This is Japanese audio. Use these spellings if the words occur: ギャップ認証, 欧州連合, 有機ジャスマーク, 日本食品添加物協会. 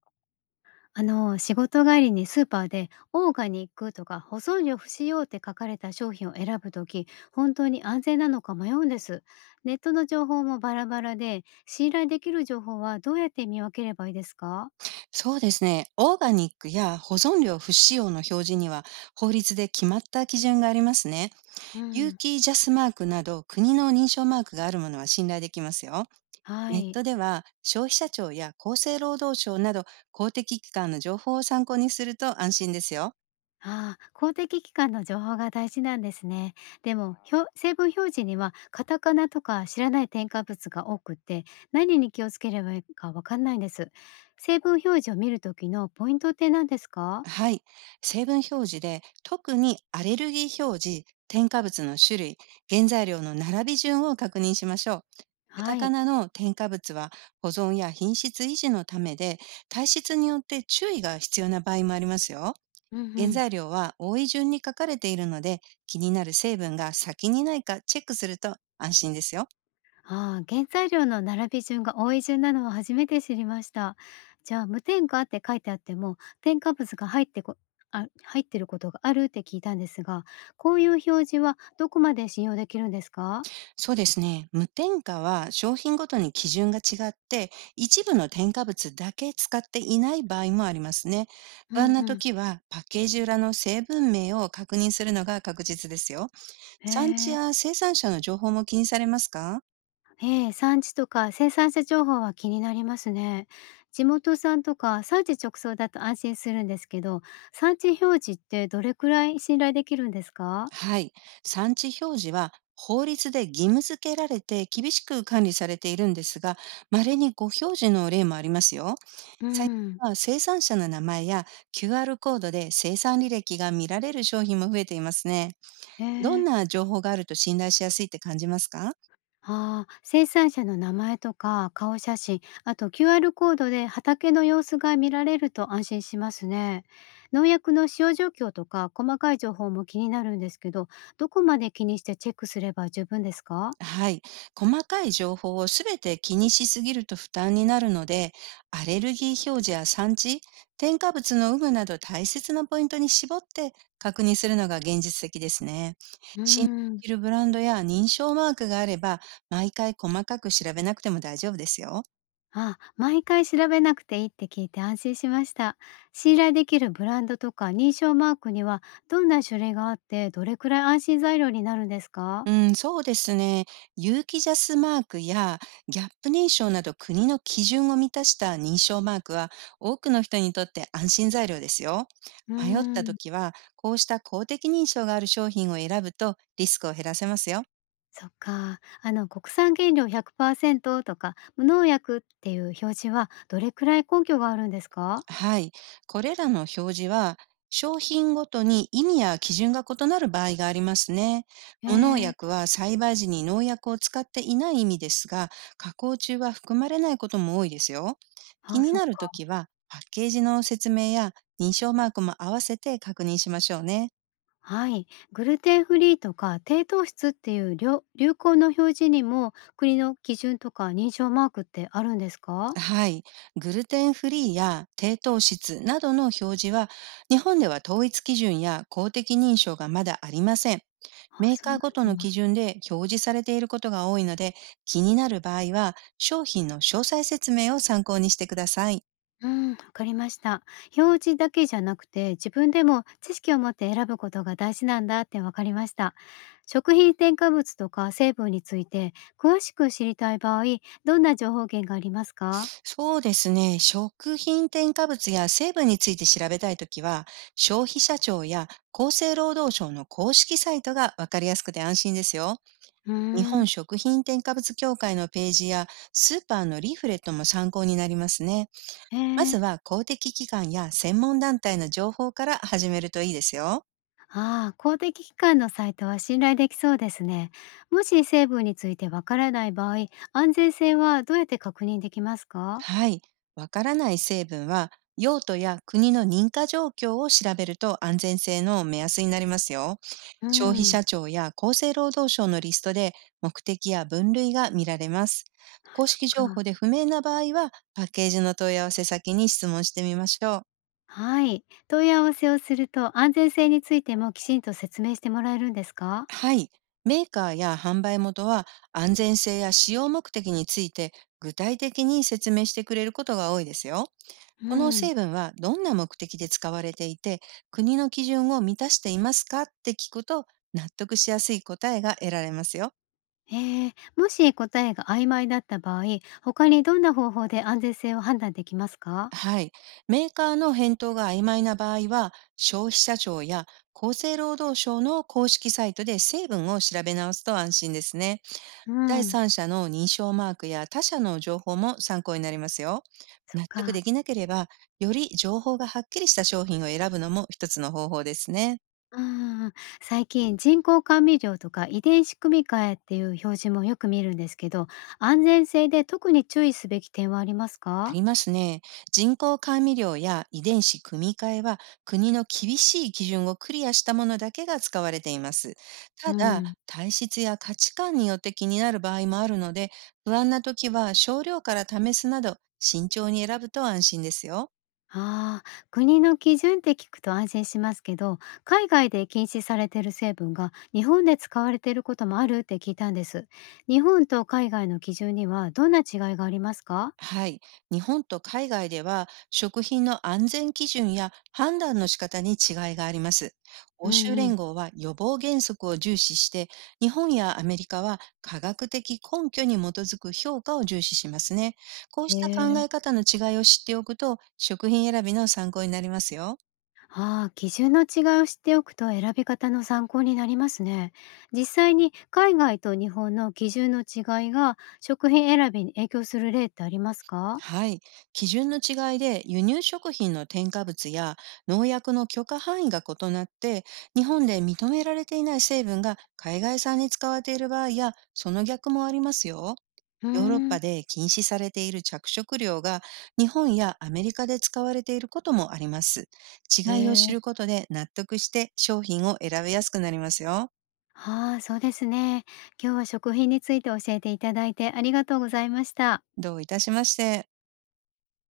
仕事帰りにスーパーでオーガニックとか保存料不使用って書かれた商品を選ぶとき、本当に安全なのか迷うんです。ネットの情報もバラバラで、信頼できる情報はどうやって見分ければいいですか？そうですね。オーガニックや保存料不使用の表示には法律で決まった基準がありますね。う有ん、機ジャスマークなど国の認証マークがあるものは信頼できますよ。はネッい。トでは消費者庁や厚生労働省など公的機関の情報を参考にすると安心ですよ。ああ、公的機関の情報が大事なんですね。でも、成分表示にはカタカナとか知らない添加物が多くって、何に気をつければいいかわかんないんです。成分表示を見るときのポイントって何ですか？はい。成分表示で特にアレルギー表示、添加物の種類、原材料の並び順を確認しましょう。カはタカい。ナの添加物は保存や品質維持のためで、体質によって注意が必要な場合もありますよ。うんう原ん。材料は多い順に書かれているので、気になる成分が先にないかチェックすると安心ですよ。ああ、原材料の並び順が多い順なのは初めて知りました。じゃあ、無添加って書いてあっても、添加物が入ってることがあるって聞いたんですが、こういう表示はどこまで信用できるんですか？そうですね。無添加は商品ごとに基準が違って、一部の添加物だけ使っていない場合もありますね。う不ん安なうん。時はパッケージ裏の成分名を確認するのが確実ですよ。へ産地え。や生産者の情報も気にされますか？ええ、産地とか生産者情報は気になりますね。地元産とか産地直送だと安心するんですけど、産地表示ってどれくらい信頼できるんですか？はい。産地表示は法律で義務付けられて厳しく管理されているんですが、稀にご表示の例もありますよ。う最ん。近は生産者の名前や QR コードで生産履歴が見られる商品も増えていますね。へどんえ。な情報があると信頼しやすいって感じますか？ああ、生産者の名前とか顔写真、あと QR コードで畑の様子が見られると安心しますね。農薬の使用状況とか細かい情報も気になるんですけど、どこまで気にしてチェックすれば十分ですか？はい。細かい情報をすべて気にしすぎると負担になるので、アレルギー表示や産地、添加物の有無など大切なポイントに絞って確認するのが現実的ですね。うー信頼ん。できるブランドや認証マークがあれば、毎回細かく調べなくても大丈夫ですよ。あ、毎回調べなくていいって聞いて安心しました。信頼できるブランドとか認証マークにはどんな種類があって、どれくらい安心材料になるんですか？うん、そうですね。有機ジャスマークやギャップ認証など国の基準を満たした認証マークは多くの人にとって安心材料ですよ。うー迷ったん。時はこうした公的認証がある商品を選ぶとリスクを減らせますよ。そっか。国産原料100%とか、無農薬っていう表示は、どれくらい根拠があるんですか？はい。これらの表示は、商品ごとに意味や基準が異なる場合がありますね。え無農ー、薬は栽培時に農薬を使っていない意味ですが、加工中は含まれないことも多いですよ。あ気あ、にそっなるとか。きは、パッケージの説明や認証マークも合わせて確認しましょうね。はい。グルテンフリーとか、低糖質っていう流行の表示にも、国の基準とか認証マークってあるんですか？はい。グルテンフリーや低糖質などの表示は、日本では統一基準や公的認証がまだありません。ああ、メーそうカなーごとんのだ。基準で表示されていることが多いので、気になる場合は商品の詳細説明を参考にしてください。うん、わかりました。表示だけじゃなくて、自分でも知識を持って選ぶことが大事なんだってわかりました。食品添加物とか成分について詳しく知りたい場合、どんな情報源がありますか？そうですね。食品添加物や成分について調べたいときは、消費者庁や厚生労働省の公式サイトがわかりやすくて安心ですよ。うー日本ん。食品添加物協会のページやスーパーのリーフレットも参考になりますね。えまえ。ずは公的機関や専門団体の情報から始めるといいですよ。ああ、公的機関のサイトは信頼できそうですね。もし成分についてわからない場合、安全性はどうやって確認できますか？はい。わからない成分は、用途や国の認可状況を調べると安全性の目安になりますよ。う消費ん。者庁や厚生労働省のリストで目的や分類が見られます。あ、公そっ式か。情報で不明な場合は、パッケージの問い合わせ先に質問してみましょう。はい。問い合わせをすると安全性についてもきちんと説明してもらえるんですか？はい。メーカーや販売元は安全性や使用目的について具体的に説明してくれることが多いですよ。うこのん。成分はどんな目的で使われていて、国の基準を満たしていますかって聞くと、納得しやすい答えが得られますよ。ええ、もし答えが曖昧だった場合、他にどんな方法で安全性を判断できますか？はい。メーカーの返答が曖昧な場合は、消費者庁や厚生労働省の公式サイトで成分を調べ直すと安心ですね。う第ん、三者の認証マークや他社の情報も参考になりますよ。そっ納得か。できなければ、より情報がはっきりした商品を選ぶのも一つの方法ですね。うん。最近、人工甘味料とか遺伝子組み換えっていう表示もよく見るんですけど、安全性で特に注意すべき点はありますあか？りますね。人工甘味料や遺伝子組み換えは国の厳しい基準をクリアしたものだけが使われています。うただ、ん。体質や価値観によって気になる場合もあるので、不安な時は少量から試すなど慎重に選ぶと安心ですよ。ああ、国の基準って聞くと安心しますけど、海外で禁止されてる成分が日本で使われていることもあるって聞いたんです。日本と海外の基準にはどんな違いがありますか？はい。日本と海外では食品の安全基準や判断の仕方に違いがあります。う欧ん州うん。連合は予防原則を重視して、日本やアメリカは科学的根拠に基づく評価を重視しますね。こうへした考え。え方の違いを知っておくと、食品選びの参考になりますよ。ああ、基準の違いを知っておくと選び方の参考になりますね。実際に海外と日本の基準の違いが食品選びに影響する例ってありますか？はい。基準の違いで輸入食品の添加物や農薬の許可範囲が異なって、日本で認められていない成分が海外産に使われている場合や、その逆もありますよ。うーヨーロッん。パで禁止されている着色料が日本やアメリカで使われていることもあります。へ違いを知え。ることで納得して商品を選びやすくなりますよ。ああ、そうですね。今日は食品について教えていただいてありがとうございました。どういたしまして。